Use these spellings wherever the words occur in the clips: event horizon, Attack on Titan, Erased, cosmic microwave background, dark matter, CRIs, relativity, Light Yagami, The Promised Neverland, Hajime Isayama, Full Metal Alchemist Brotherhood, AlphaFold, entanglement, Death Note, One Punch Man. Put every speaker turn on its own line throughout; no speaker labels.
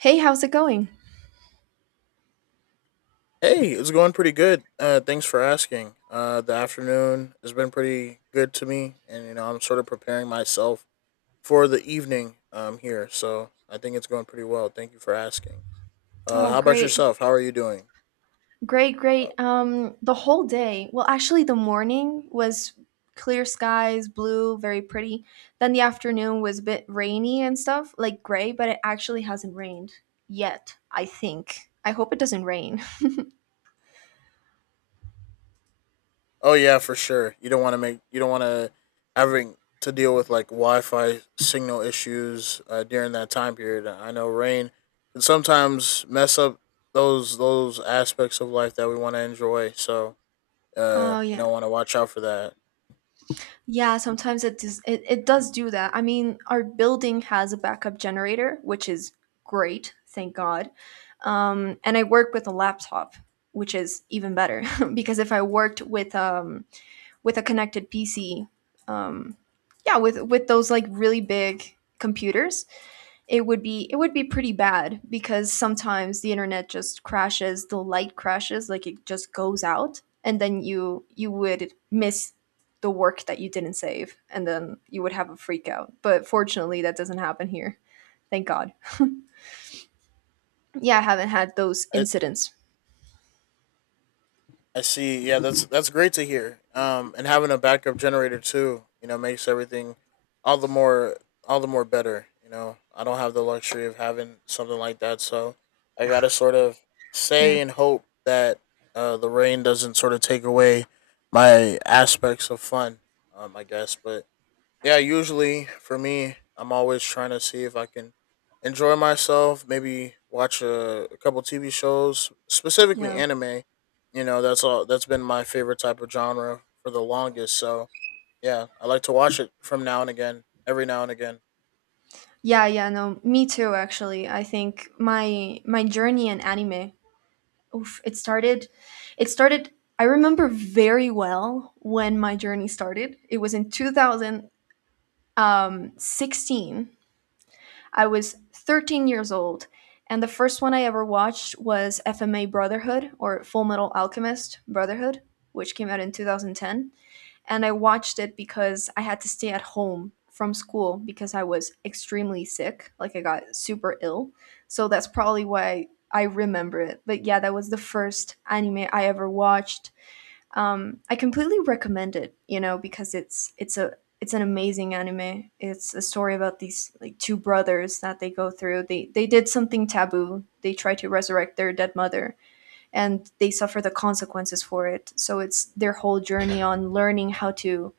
Hey, how's it going?
Hey, it's going pretty good. Thanks for asking. The afternoon has been pretty good to me, and you know I'm sort of preparing myself for the evening here, so I think it's going pretty well. Thank you for asking.
Oh,
How about
great.
yourself? How are you doing?
Great,
Uh,
great. The whole day, well, actually, the morning was clear skies, blue, very pretty. Then the afternoon was a bit rainy and stuff, like gray, but it actually hasn't rained yet, I think. I hope it doesn't rain.
Oh yeah, for sure. You don't want to having to deal with like Wi-Fi signal issues during that time period. I know rain can sometimes mess up those aspects of life that we want to enjoy. So
Oh,
you
yeah.
know, want to watch out for that.
Yeah, sometimes it does do that. I mean, our building has a backup generator, which is great, thank God. And I work with a laptop, which is even better because if I worked with a connected PC, um, yeah, with those like really big computers, it would be pretty bad because sometimes the internet just crashes, the light crashes, like it just goes out and then you would miss the work that you didn't save and then you would have a freak out, but fortunately that doesn't happen here, thank God. Yeah, I haven't had those
I,
incidents.
I see. Yeah, that's great to hear. And having a backup generator too, you know, makes everything all the more all the more better. You know, I don't have the luxury of having something like that, so I gotta sort of
Yeah,
say and hope that the rain doesn't sort of take away my aspects of fun. I guess, but yeah, usually for me, I'm always trying to see if I can enjoy myself, maybe watch a couple TV shows, specifically
yeah,
anime. You know, that's all that's been my favorite type of genre for the longest. So, yeah, I like to watch it from now and again, every now and again.
yeah, yeah, no, me too, actually. I think my journey in anime, oof, it started. I remember very well when my journey started. It was in 2016. I was 13 years old, and the first one I ever watched was FMA Brotherhood, or Full Metal Alchemist Brotherhood, which came out in 2010. And I watched it because I had to stay at home from school because I was extremely sick. Like I got super ill. So that's probably why I remember it. But yeah, that was the first anime I ever watched. I completely recommend it, you know, because it's a it's an amazing anime. It's a story about these like two brothers that they go through. They did something taboo. They try to resurrect their dead mother, and they suffer the consequences for it. So it's their whole journey on learning how to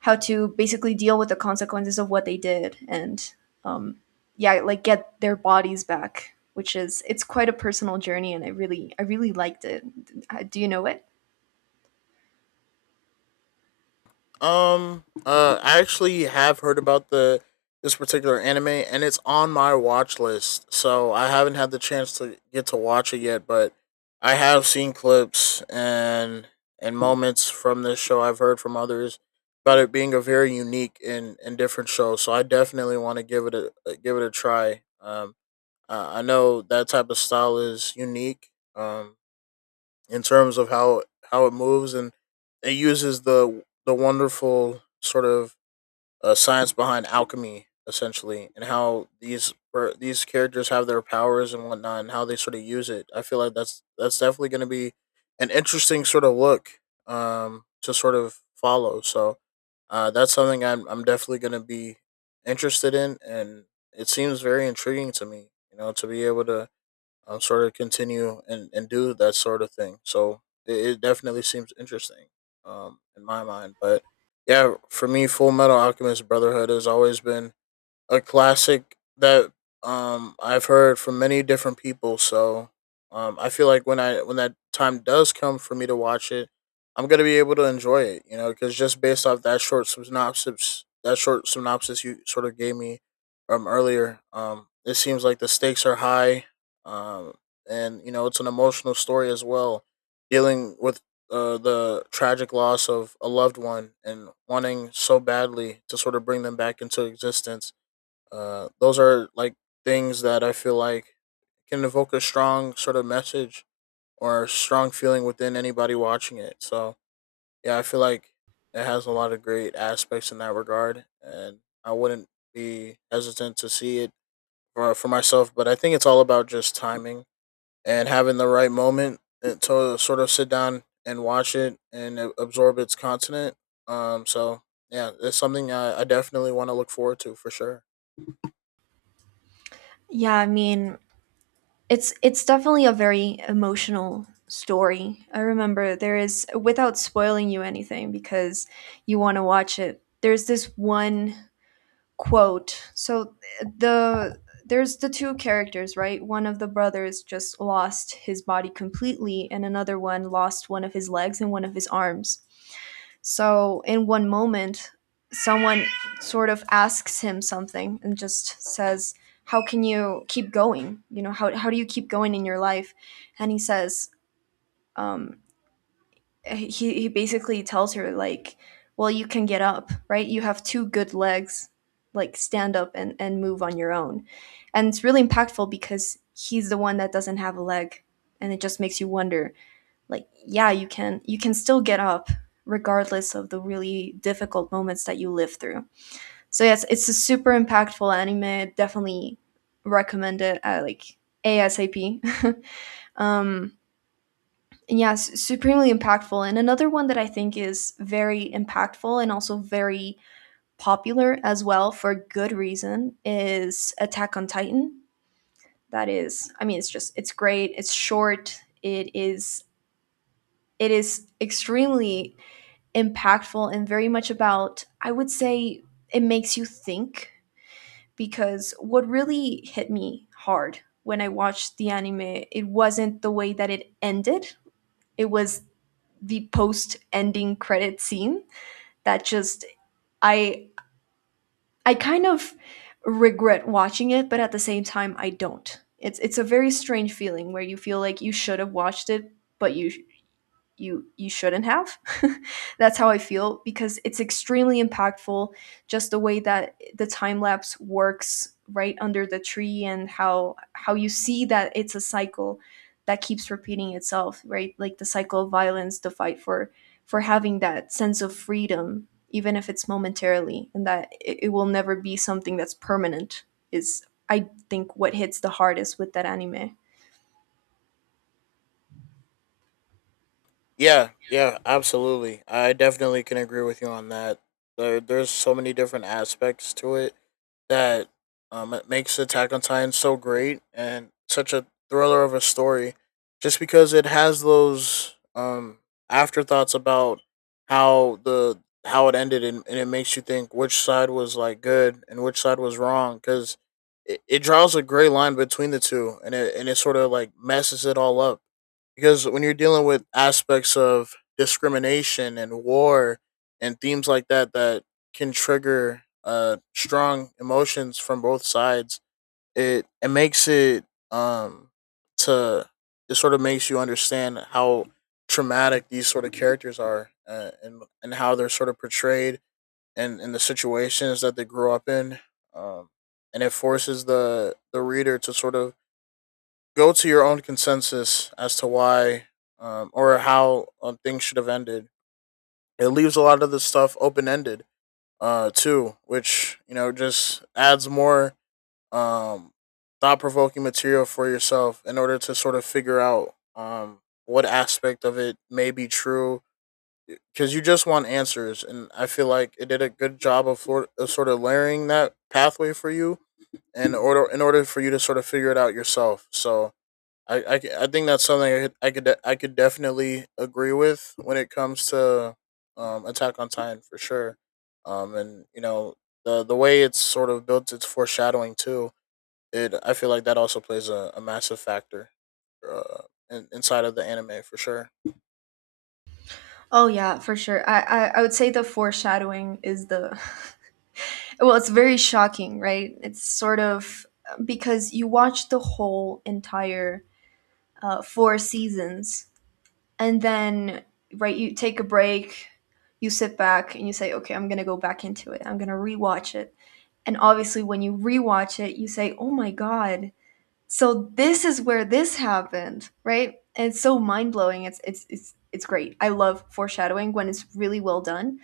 how to basically deal with the consequences of what they did, and um, yeah, like get their bodies back. Which is, it's quite a personal journey, and I really liked it. Do you know it?
I actually have heard about the this particular anime, and it's on my watch list. So I haven't had the chance to get to watch it yet, but I have seen clips and moments from this show. I've heard from others about it being a very unique and different show. So I definitely want to give it a try. I know that type of style is unique. Um, in terms of how it moves and it uses the wonderful sort of science behind alchemy essentially and how these characters have their powers and whatnot and how they sort of use it. I feel like that's definitely going to be an interesting sort of look to sort of follow. So that's something I'm definitely going to be interested in, and it seems very intriguing to me. You know, to be able to sort of continue and do that sort of thing. So it definitely seems interesting in my mind. But yeah, for me, Full Metal Alchemist Brotherhood has always been a classic that I've heard from many different people. So I feel like when that time does come for me to watch it, I'm gonna be able to enjoy it. You know, because just based off that short synopsis you sort of gave me earlier, it seems like the stakes are high, um and you know it's an emotional story as well, dealing with. The tragic loss of a loved one and wanting so badly to sort of bring them back into existence. Those are like things that I feel like can evoke a strong sort of message or strong feeling within anybody watching it. So yeah, I feel like it has a lot of great aspects in that regard, and I wouldn't be hesitant to see it for myself. But I think it's all about just timing and having the right moment and to sort of sit down and watch it and absorb its content. So yeah, it's something I definitely want to look forward to for sure.
Yeah, I mean, it's definitely a very emotional story. I remember there is, without spoiling you anything because you want to watch it, there's this one quote. So the there's the two characters, right? One of the brothers just lost his body completely and another one lost one of his legs and one of his arms. So in one moment, someone sort of asks him something and just says, "How can you keep going? You know, how do you keep going in your life?" And he says, um, he basically tells her like, "Well, you can get up, right? You have two good legs, like stand up and move on your own." And it's really impactful because he's the one that doesn't have a leg, and it just makes you wonder, like, yeah, you can still get up regardless of the really difficult moments that you live through. So yes, it's a super impactful anime. Definitely recommend it, like, ASAP. um and yeah, supremely impactful. And another one that I think is very impactful and also very popular as well, for good reason, is Attack on Titan. That is, I mean, it's just, it's great, it's short, it is extremely impactful and very much about, I would say, it makes you think, because what really hit me hard when I watched the anime, it wasn't the way that it ended. It was the post-ending credit scene that just, I I kind of regret watching it, but at the same time I don't. It's a very strange feeling where you feel like you should have watched it, but you shouldn't have. That's how I feel because it's extremely impactful, just the way that the time lapse works right under the tree and how you see that it's a cycle that keeps repeating itself, right, like the cycle of violence, the fight for having that sense of freedom even if it's momentarily, and that it will never be something that's permanent, is I think what hits the hardest with that anime.
Yeah, yeah, absolutely. I definitely can agree with you on that. There's so many different aspects to it that it makes Attack on Titan so great and such a thriller of a story, just because it has those afterthoughts about how the how it ended, and it makes you think which side was like good and which side was wrong, because it draws a gray line between the two, and it sort of like messes it all up because when you're dealing with aspects of discrimination and war and themes like that that can trigger strong emotions from both sides. It makes it um to it sort of makes you understand how traumatic these sort of characters are, and how they're sort of portrayed and in the situations that they grew up in. Um, and it forces the reader to sort of go to your own consensus as to why or how things should have ended. It leaves a lot of the stuff open ended too, which you know just adds more um thought provoking material for yourself in order to sort of figure out what aspect of it may be true, because you just want answers, and I feel like it did a good job of sort of layering that pathway for you in order for you to sort of figure it out yourself. So I think that's something I could I could definitely agree with when it comes to Attack on Titan for sure, and you know the way it's sort of built its foreshadowing too. It I feel like that also plays a massive factor, uh, inside of the anime for sure.
Oh yeah, for sure. I would say the foreshadowing is the, well, it's very shocking, right? It's sort of because you watch the whole entire four seasons, and then, right, you take a break, you sit back, and you say, okay, I'm gonna go back into it. I'm gonna rewatch it, and obviously, when you rewatch it, you say, oh my God, so this is where this happened, right? And it's so mind blowing. It's great. I love foreshadowing when it's really well done,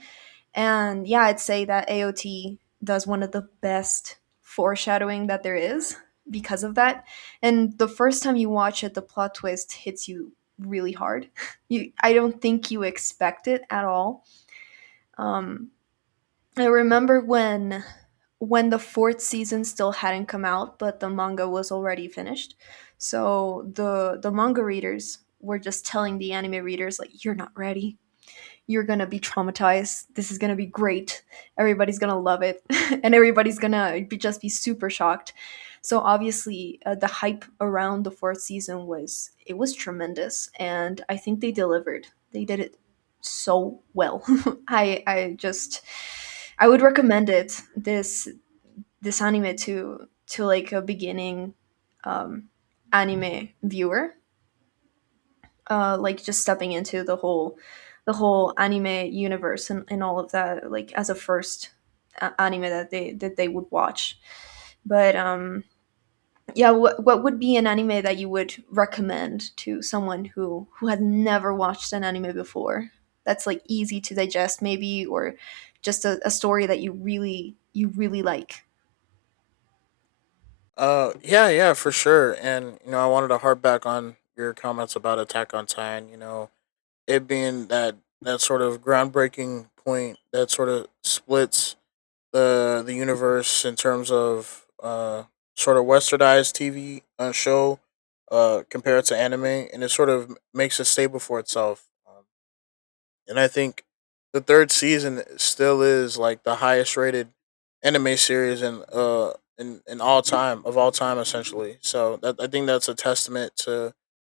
and yeah, I'd say that AOT does one of the best foreshadowing that there is because of that. And the first time you watch it, the plot twist hits you really hard. You, I don't think you expect it at all. Um, I remember when the fourth season still hadn't come out, but the manga was already finished. So the manga readers were just telling the anime readers like, "You're not ready, you're gonna be traumatized. This is gonna be great. Everybody's gonna love it, and everybody's gonna be, just be super shocked." So obviously, the hype around the fourth season was, it was tremendous, and I think they delivered. They did it so well. I just, I would recommend it this this anime to like a beginning, um, anime viewer, like just stepping into the whole anime universe and all of that, like as a first anime that they would watch. But yeah, what would be an anime that you would recommend to someone who had never watched an anime before, that's like easy to digest maybe, or just a story that you really like.
Yeah, yeah, for sure. And you know I wanted to harp back on your comments about Attack on Titan. You know it being that that sort of groundbreaking point that sort of splits the universe in terms of sort of westernized TV show compared to anime, and it sort of makes a staple for itself. And I think the third season still is like the highest rated anime series in in all time of all time essentially. So that I think that's a testament to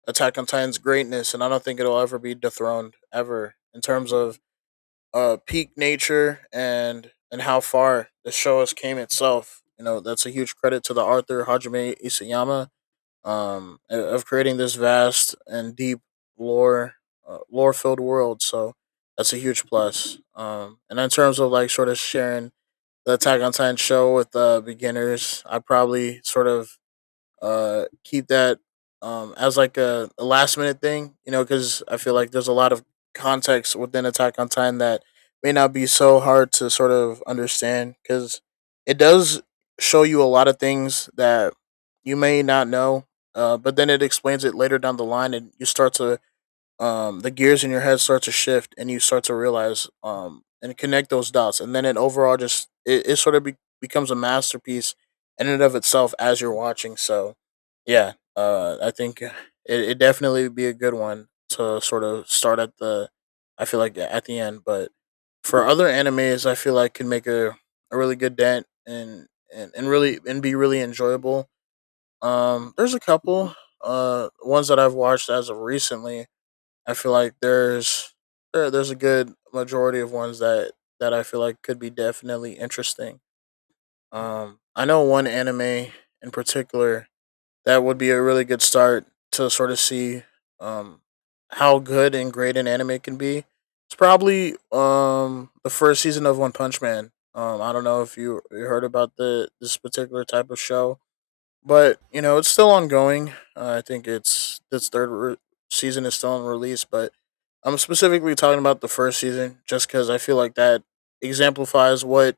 Attack on Titan's greatness, and I don't think it'll ever be dethroned ever in terms of peak nature and how far the show has came itself. You know, that's a huge credit to the Arthur Hajime Isayama um of creating this vast and deep lore, lore filled world. So that's a huge plus. And in terms of like sort of sharing the Attack on Titan show with beginners, I probably sort of keep that as like a last minute thing, you know, because I feel like there's a lot of context within Attack on Titan that may not be so hard to sort of understand because it does show you a lot of things that you may not know, but then it explains it later down the line, and you start to the gears in your head start to shift and you start to realize and connect those dots, and then it overall just it, it sort of be, becomes a masterpiece in and of itself as you're watching. So yeah I think it, it definitely would be a good one to sort of start at the I feel like at the end. But for other animes I feel like can make a really good dent and really and be really enjoyable. There's a couple ones that I've watched as of recently. I feel like there's a good majority of ones that I feel like could be definitely interesting. I know one anime in particular that would be a really good start to sort of see um how good and great an anime can be. It's probably the first season of One Punch Man. I don't know if you heard about the this particular type of show, but you know it's still ongoing. I think it's this third season is still in release, but I'm specifically talking about the first season just because I feel like that exemplifies what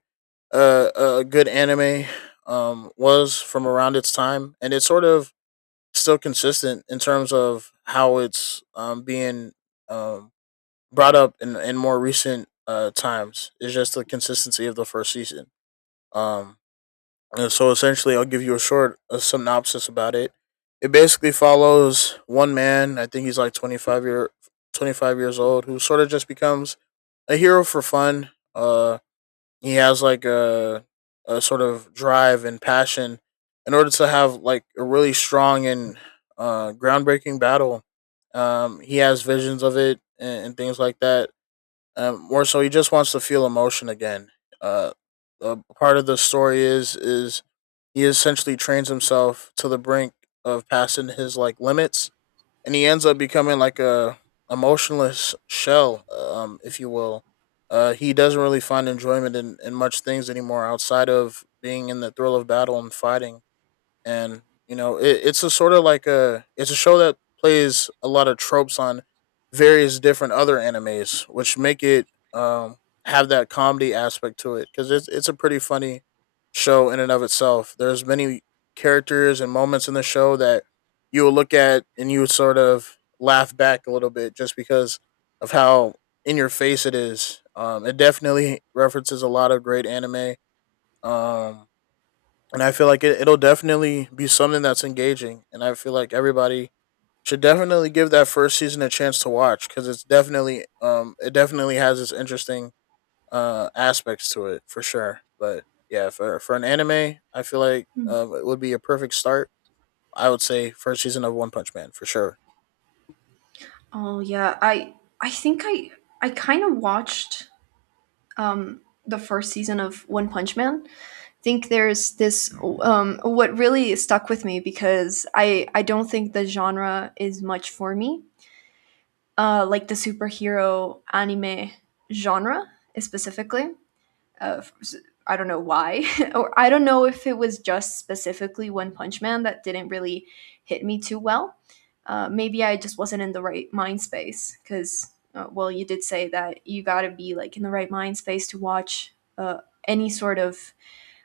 a good anime was from around its time, and it's sort of still consistent in terms of how it's being um, brought up in more recent times. It's just the consistency of the first season. Um, so essentially, I'll give you a synopsis about it. It basically follows one man. I think he's like 25 years old, who sort of just becomes a hero for fun. He has like a sort of drive and passion in order to have like a really strong and groundbreaking battle. He has visions of it and things like that. More so, he just wants to feel emotion again. Uh, a part of the story is he essentially trains himself to the brink of passing his like limits, and he ends up becoming like a emotionless shell, if you will. He doesn't really find enjoyment in much things anymore outside of being in the thrill of battle and fighting and you know it, It's a sort of like a it's a show that plays a lot of tropes on various different other animes, which make it um, have that comedy aspect to it because it's a pretty funny show in and of itself. There's many characters and moments in the show that you will look at and you would sort of laugh back a little bit just because of how in your face it is. It definitely references a lot of great anime. Um, and I feel like it'll definitely be something that's engaging, and I feel like everybody should definitely give that first season a chance to watch because it's definitely it definitely has its interesting aspects to it for sure. But yeah, for an anime, I feel like
Mm.
it would be a perfect start. I would say first season of One Punch Man for sure.
Oh yeah, I think I kind of watched the first season of One Punch Man. Think there's this What really stuck with me, because I don't think the genre is much for me. Like the superhero anime genre specifically. Uh, f- s- I don't know why, or I don't know if it was just specifically One Punch Man that didn't really hit me too well. Maybe I just wasn't in the right mind space because, well, you did say that you gotta be like in the right mind space to watch any sort of,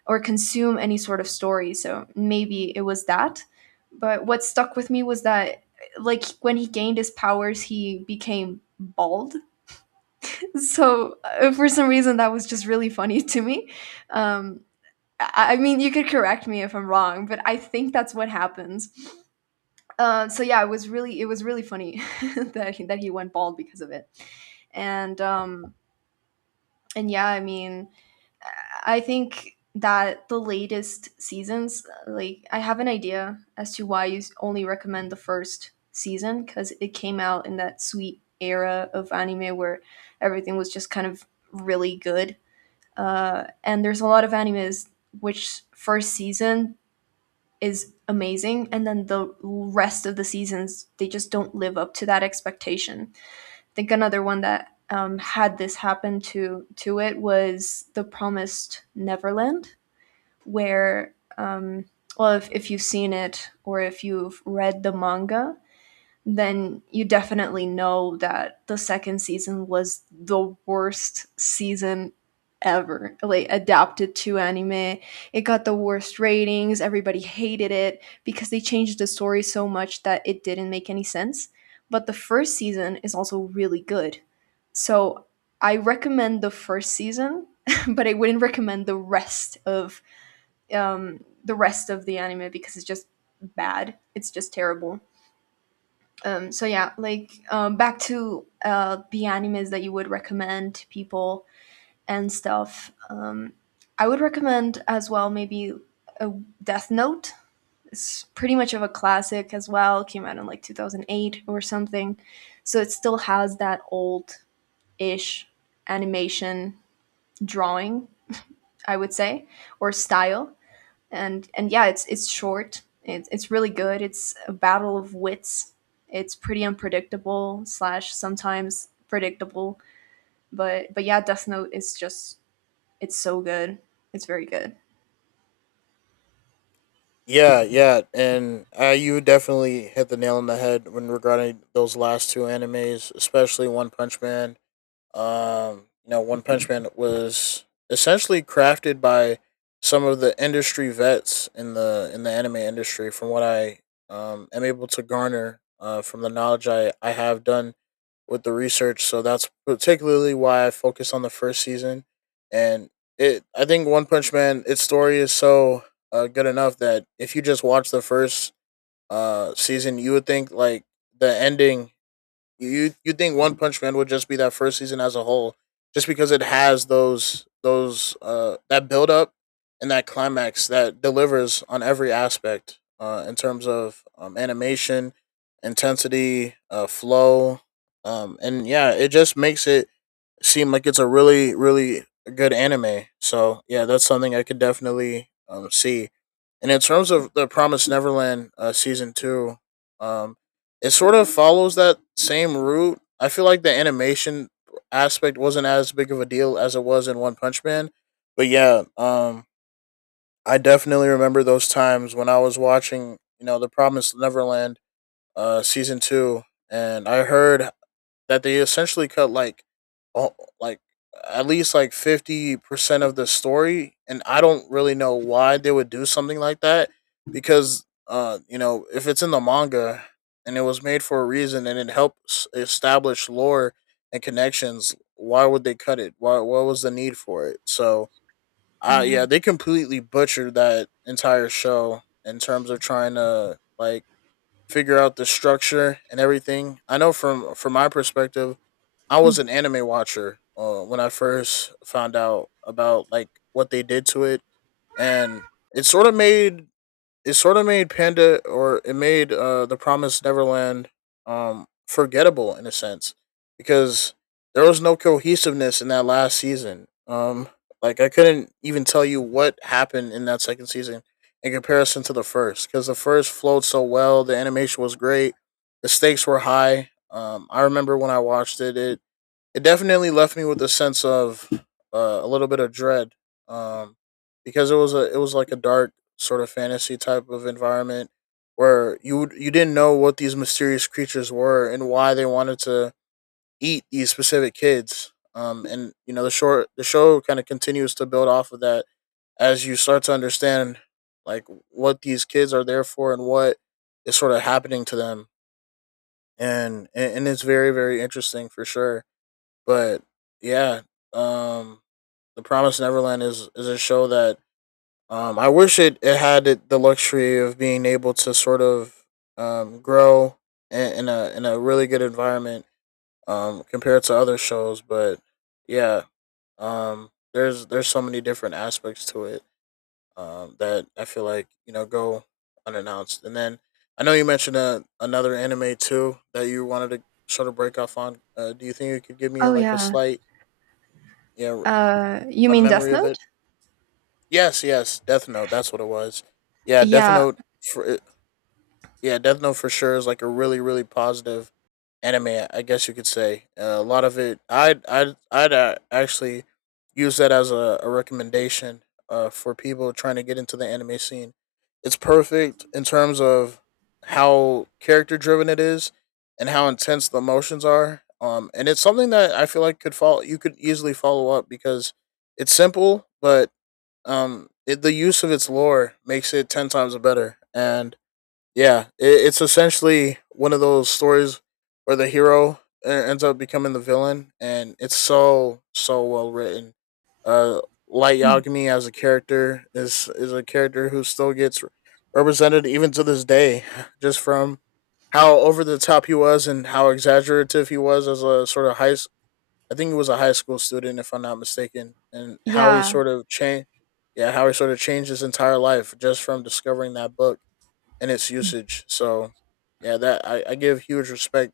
or consume any sort of story. So maybe it was that. But what stuck with me was that, like, when he gained his powers, he became bald. So for some reason, that was just really funny to me. Um, I mean, you could correct me if I'm wrong, but I think that's what happens. So yeah, it was really, it was really funny that he went bald because of it, and yeah, I mean, I think that the latest seasons, like I have an idea as to why you only recommend the first season, because it came out in that sweet era of anime where everything was just kind of really good. And there's a lot of animes which first season is amazing, and then the rest of the seasons they just don't live up to that expectation. I think another one that had this happen to it was The Promised Neverland, where well, if you've seen it or if you've read the manga, then you definitely know that the second season was the worst season ever, like adapted to anime. It got the worst ratings, everybody hated it because they changed the story so much that it didn't make any sense. But the first season is also really good. So I recommend the first season, but I wouldn't recommend the rest of, the rest of the anime because it's just bad. It's just terrible. So yeah, like, back to the animes that you would recommend to people and stuff. I would recommend as well, maybe, a Death Note. It's pretty much of a classic as well. It came out in like 2008 or something, so it still has that old-ish animation drawing, I would say, or style. And yeah, it's short. It's really good. It's a battle of wits. It's pretty unpredictable slash sometimes predictable, but yeah, Death Note is just, it's so good. It's very good.
Yeah, yeah, and you definitely hit the nail on the head when regarding those last two animes, especially One Punch Man. You know, One Punch Man was essentially crafted by some of the industry vets in the anime industry. From what I am able to garner from the knowledge I have done with the research, so that's particularly why I focused on the first season. And I think One Punch Man, its story is so good enough that if you just watch the first season, you would think like the ending you think One Punch Man would just be that first season as a whole, just because it has those that build up and that climax that delivers on every aspect in terms of animation, intensity, flow, and yeah, it just makes it seemed like it's a really really good anime. So yeah, that's something I could definitely see. And in terms of the Promised Neverland season two, um, it sort of follows that same route. I feel like the animation aspect wasn't as big of a deal as it was in One Punch Man, but yeah, I definitely remember those times when I was watching, you know, the Promised Neverland season two, and I heard that they essentially cut like, oh, like at least like 50% of the story, and I don't really know why they would do something like that because you know if it's in the manga and it was made for a reason and it helps establish lore and connections, why would they cut it? Why what was the need for it? So
Yeah.
yeah, they completely butchered that entire show in terms of trying to like figure out the structure and everything. I know from my perspective, I was an anime watcher when I first found out about like what they did to it, and it sort of made it sort of made Panda or it made the Promised Neverland forgettable in a sense because there was no cohesiveness in that last season. Like I couldn't even tell you what happened in that second season in comparison to the first cuz the first flowed so well, the animation was great, the stakes were high. I remember when I watched it, it it definitely left me with a sense of a little bit of dread um, because it was a it was like a dark sort of fantasy type of environment where you didn't know what these mysterious creatures were and why they wanted to eat these specific kids. And you know the show kind of continues to build off of that as you start to understand like what these kids are there for and what is sort of happening to them and it's very interesting for sure but yeah, um, The Promised Neverland is a show that I wish it had the luxury of being able to sort of grow in a really good environment compared to other shows. But yeah, there's so many different aspects to it that I feel like you know go unannounced. And then I know you mentioned another anime too that you wanted to sort of break off on. Do you think you could give me
Oh
like a
yeah.
slight yeah
You
a
mean Death
memory of
Note?
it. Yes, yes, Death Note. That's what it was. Yeah, Death
Yeah,
Note. For, eh, yeah, Death Note for sure is like a really, really positive anime. I guess you could say a lot of it. I'd actually use that as a recommendation for people trying to get into the anime scene. It's perfect in terms of how character driven it is and how intense the emotions are. And it's something that I feel like could follow. You could easily follow up because it's simple, but it, the use of its lore makes it 10 times better and yeah it's essentially one of those stories where the hero ends up becoming the villain and it's so well written uh light yagami as a character is a character who still gets represented even to this day just from how over the top he was and how exaggerative he was as a sort of high I think he was a high school student, if I'm not mistaken, and how he
yeah,
sort of yeah, how he sort of changed his entire life just from discovering that book and its usage. So, yeah, that I give huge respect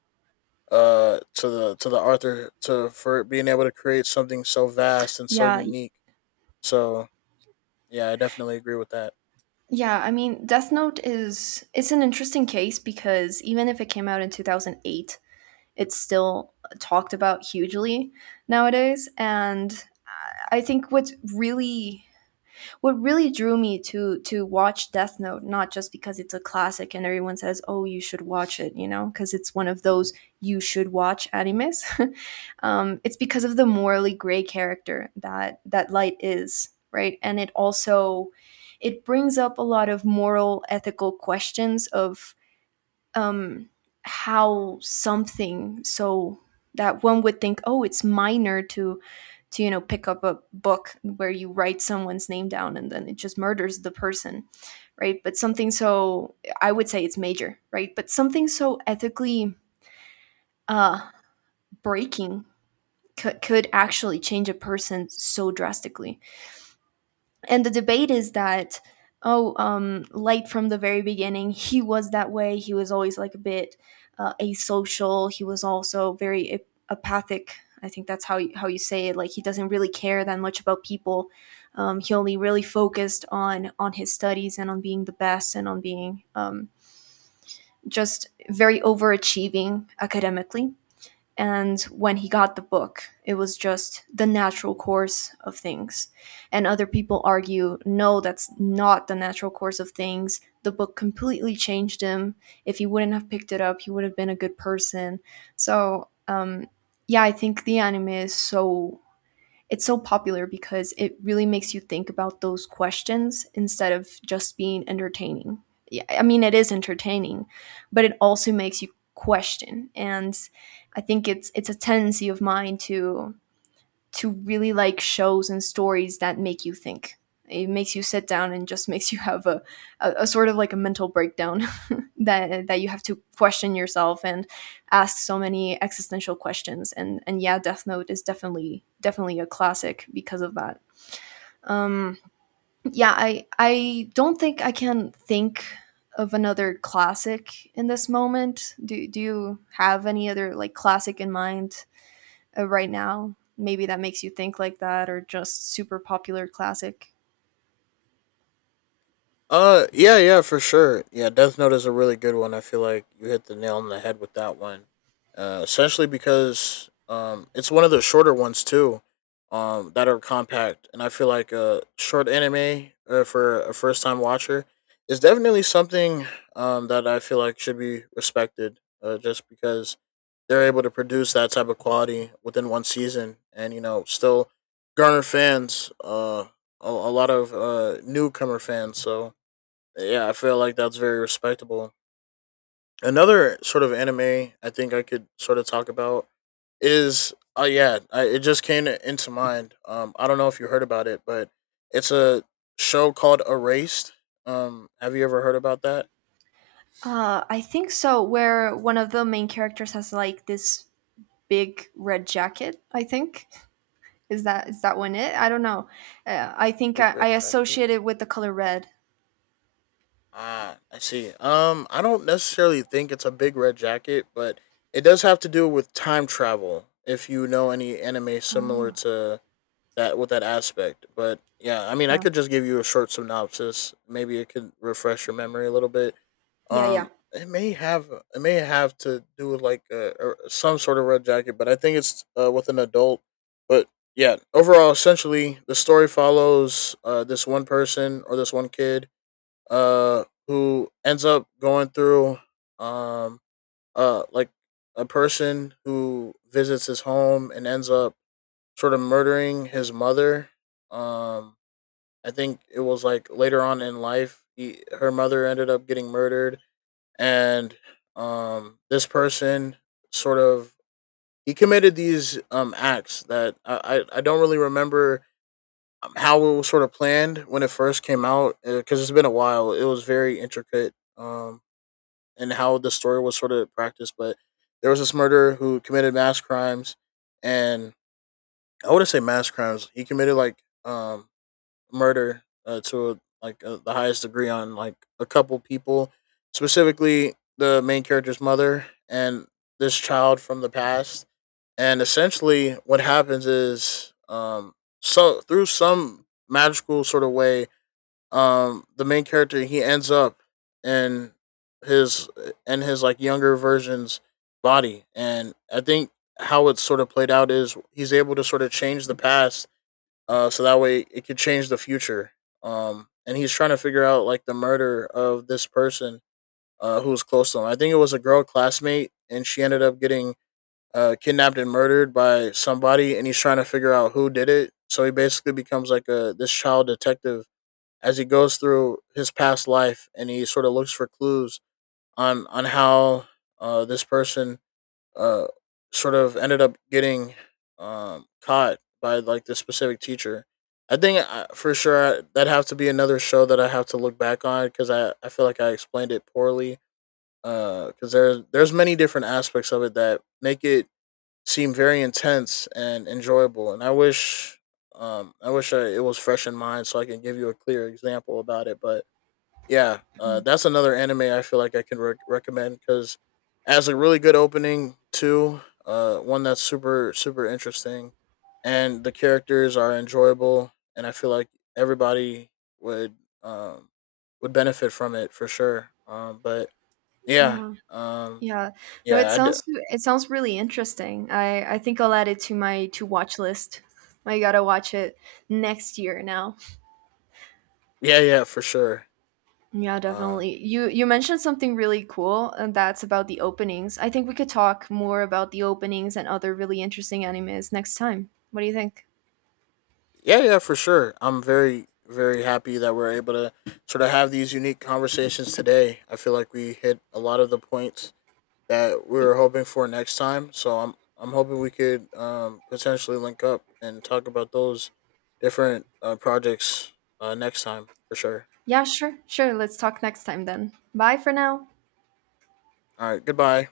to the author to for being able to create something so vast and so
yeah,
unique. So, yeah, I definitely agree with that.
yeah. I mean, Death Note is, it's an interesting case because even if it came out in 2008, it's still talked about hugely nowadays. And I think what's really, what really drew me to watch Death Note, not just because it's a classic and everyone says, "Oh, you should watch it," you know, because it's one of those you should watch animes. It's because of the morally gray character that that Light is, right? And it also, it brings up a lot of moral, ethical questions of, um, how something so, that one would think, "Oh, it's minor, to you know pick up a book where you write someone's name down and then it just murders the person, right? But something so, I would say it's major, right? But something so ethically uh breaking could actually change a person so drastically." And the debate is that, oh, like from the very beginning he was that way, he was always like a bit asocial, he was also very apathic, I think that's how you say it, like he doesn't really care that much about people. Um, he only really focused on his studies and on being the best and on being just very overachieving academically. And when he got the book, it was just the natural course of things. And other people argue, no, that's not the natural course of things. The book completely changed him. If he wouldn't have picked it up, he would have been a good person. So, yeah, I think the anime is so, it's so popular because it really makes you think about those questions instead of just being entertaining. Yeah, I mean, it is entertaining, but it also makes you question. And I think it's a tendency of mine to really like shows and stories that make you think. It makes you sit down and just makes you have a sort of like a mental breakdown that you have to question yourself and ask so many existential questions. And yeah, Death Note is definitely, definitely a classic because of that. Um, yeah, I don't think I can think of another classic in this moment. Do you have any other like classic in mind, right now, maybe, that makes you think like that, or just super popular classic.
Yeah, yeah, for sure. Yeah, Death Note is a really good one. I feel like you hit the nail on the head with that one. Essentially because it's one of the shorter ones too, that are compact, and I feel like a short anime for a first time watcher is definitely something that I feel like should be respected. Just because they're able to produce that type of quality within one season, and you know, still garner fans. A lot of newcomer fans. So yeah, I feel like that's very respectable. Another sort of anime I think I could sort of talk about is oh yeah, it just came into mind. I don't know if you heard about it, but it's a show called Erased. Have you ever heard about that?
I think so. Where one of the main characters has like this big red jacket. I think, is that, is that one it? I don't know. I think
Big
I
Red Jacket.
associate it with the color red.
Ah, I see. I don't necessarily think it's a Big Red Jacket, but it does have to do with time travel. If you know any anime similar
Oh,
to that with that aspect. But yeah, I mean, I
yeah,
could just give you a short synopsis. Maybe it could refresh your memory a little bit.
yeah, yeah,
It may have it may have to do with like or some sort of red jacket, but I think it's with an adult. But yeah, overall, essentially, the story follows this one person or this one kid who ends up going through um, like a person who visits his home and ends up sort of murdering his mother. Um, I think it was like later on in life, her mother ended up getting murdered, and this person sort of he committed these acts that I don't really remember how it was sort of planned when it first came out because it's been a while. It was very intricate and in how the story was sort of practiced, but there was this murderer who committed mass crimes and I wouldn't say mass crimes. He committed like um murder to like the highest degree on like a couple people, specifically the main character's mother and this child from the past. And essentially, what happens is, so through some magical sort of way, the main character he ends up in his in his like younger version's body, and I think how it's sort of played out is he's able to sort of change the past so that way it could change the future. And he's trying to figure out like the murder of this person who was close to him. I think it was a girl classmate, and she ended up getting kidnapped and murdered by somebody, and he's trying to figure out who did it. So he basically becomes like a this child detective as he goes through his past life, and he sort of looks for clues on how this person uh, sort of ended up getting caught by like this specific teacher. I think for sure that'd have to be another show that I have to look back on because I feel like I explained it poorly. Because there's many different aspects of it that make it seem very intense and enjoyable, and I wish it was fresh in mind so I can give you a clear example about it. But yeah, that's another anime I feel like I can recommend because has a really good opening too. One that's super interesting, and the characters are enjoyable, and I feel like everybody would um would benefit from it for sure. But yeah,
yeah,
um,
yeah. No, it
yeah, I d-
sounds, it sounds really interesting. I think I'll add it to my to watch list. I gotta watch it next year now.
yeah yeah for sure.
Yeah,
Um,
definitely. You mentioned something really cool, and that's about the openings. I think we could talk more about the openings and other really interesting animes next time. What do you think?
yeah, yeah, for sure. I'm very happy that we're able to sort of have these unique conversations today. I feel like we hit a lot of the points that we
Y-
were hoping for next time. So I'm hoping we could potentially link up and talk about those different projects next time for sure.
Yeah, sure. Sure, let's talk next time then. Bye for now.
All right, goodbye.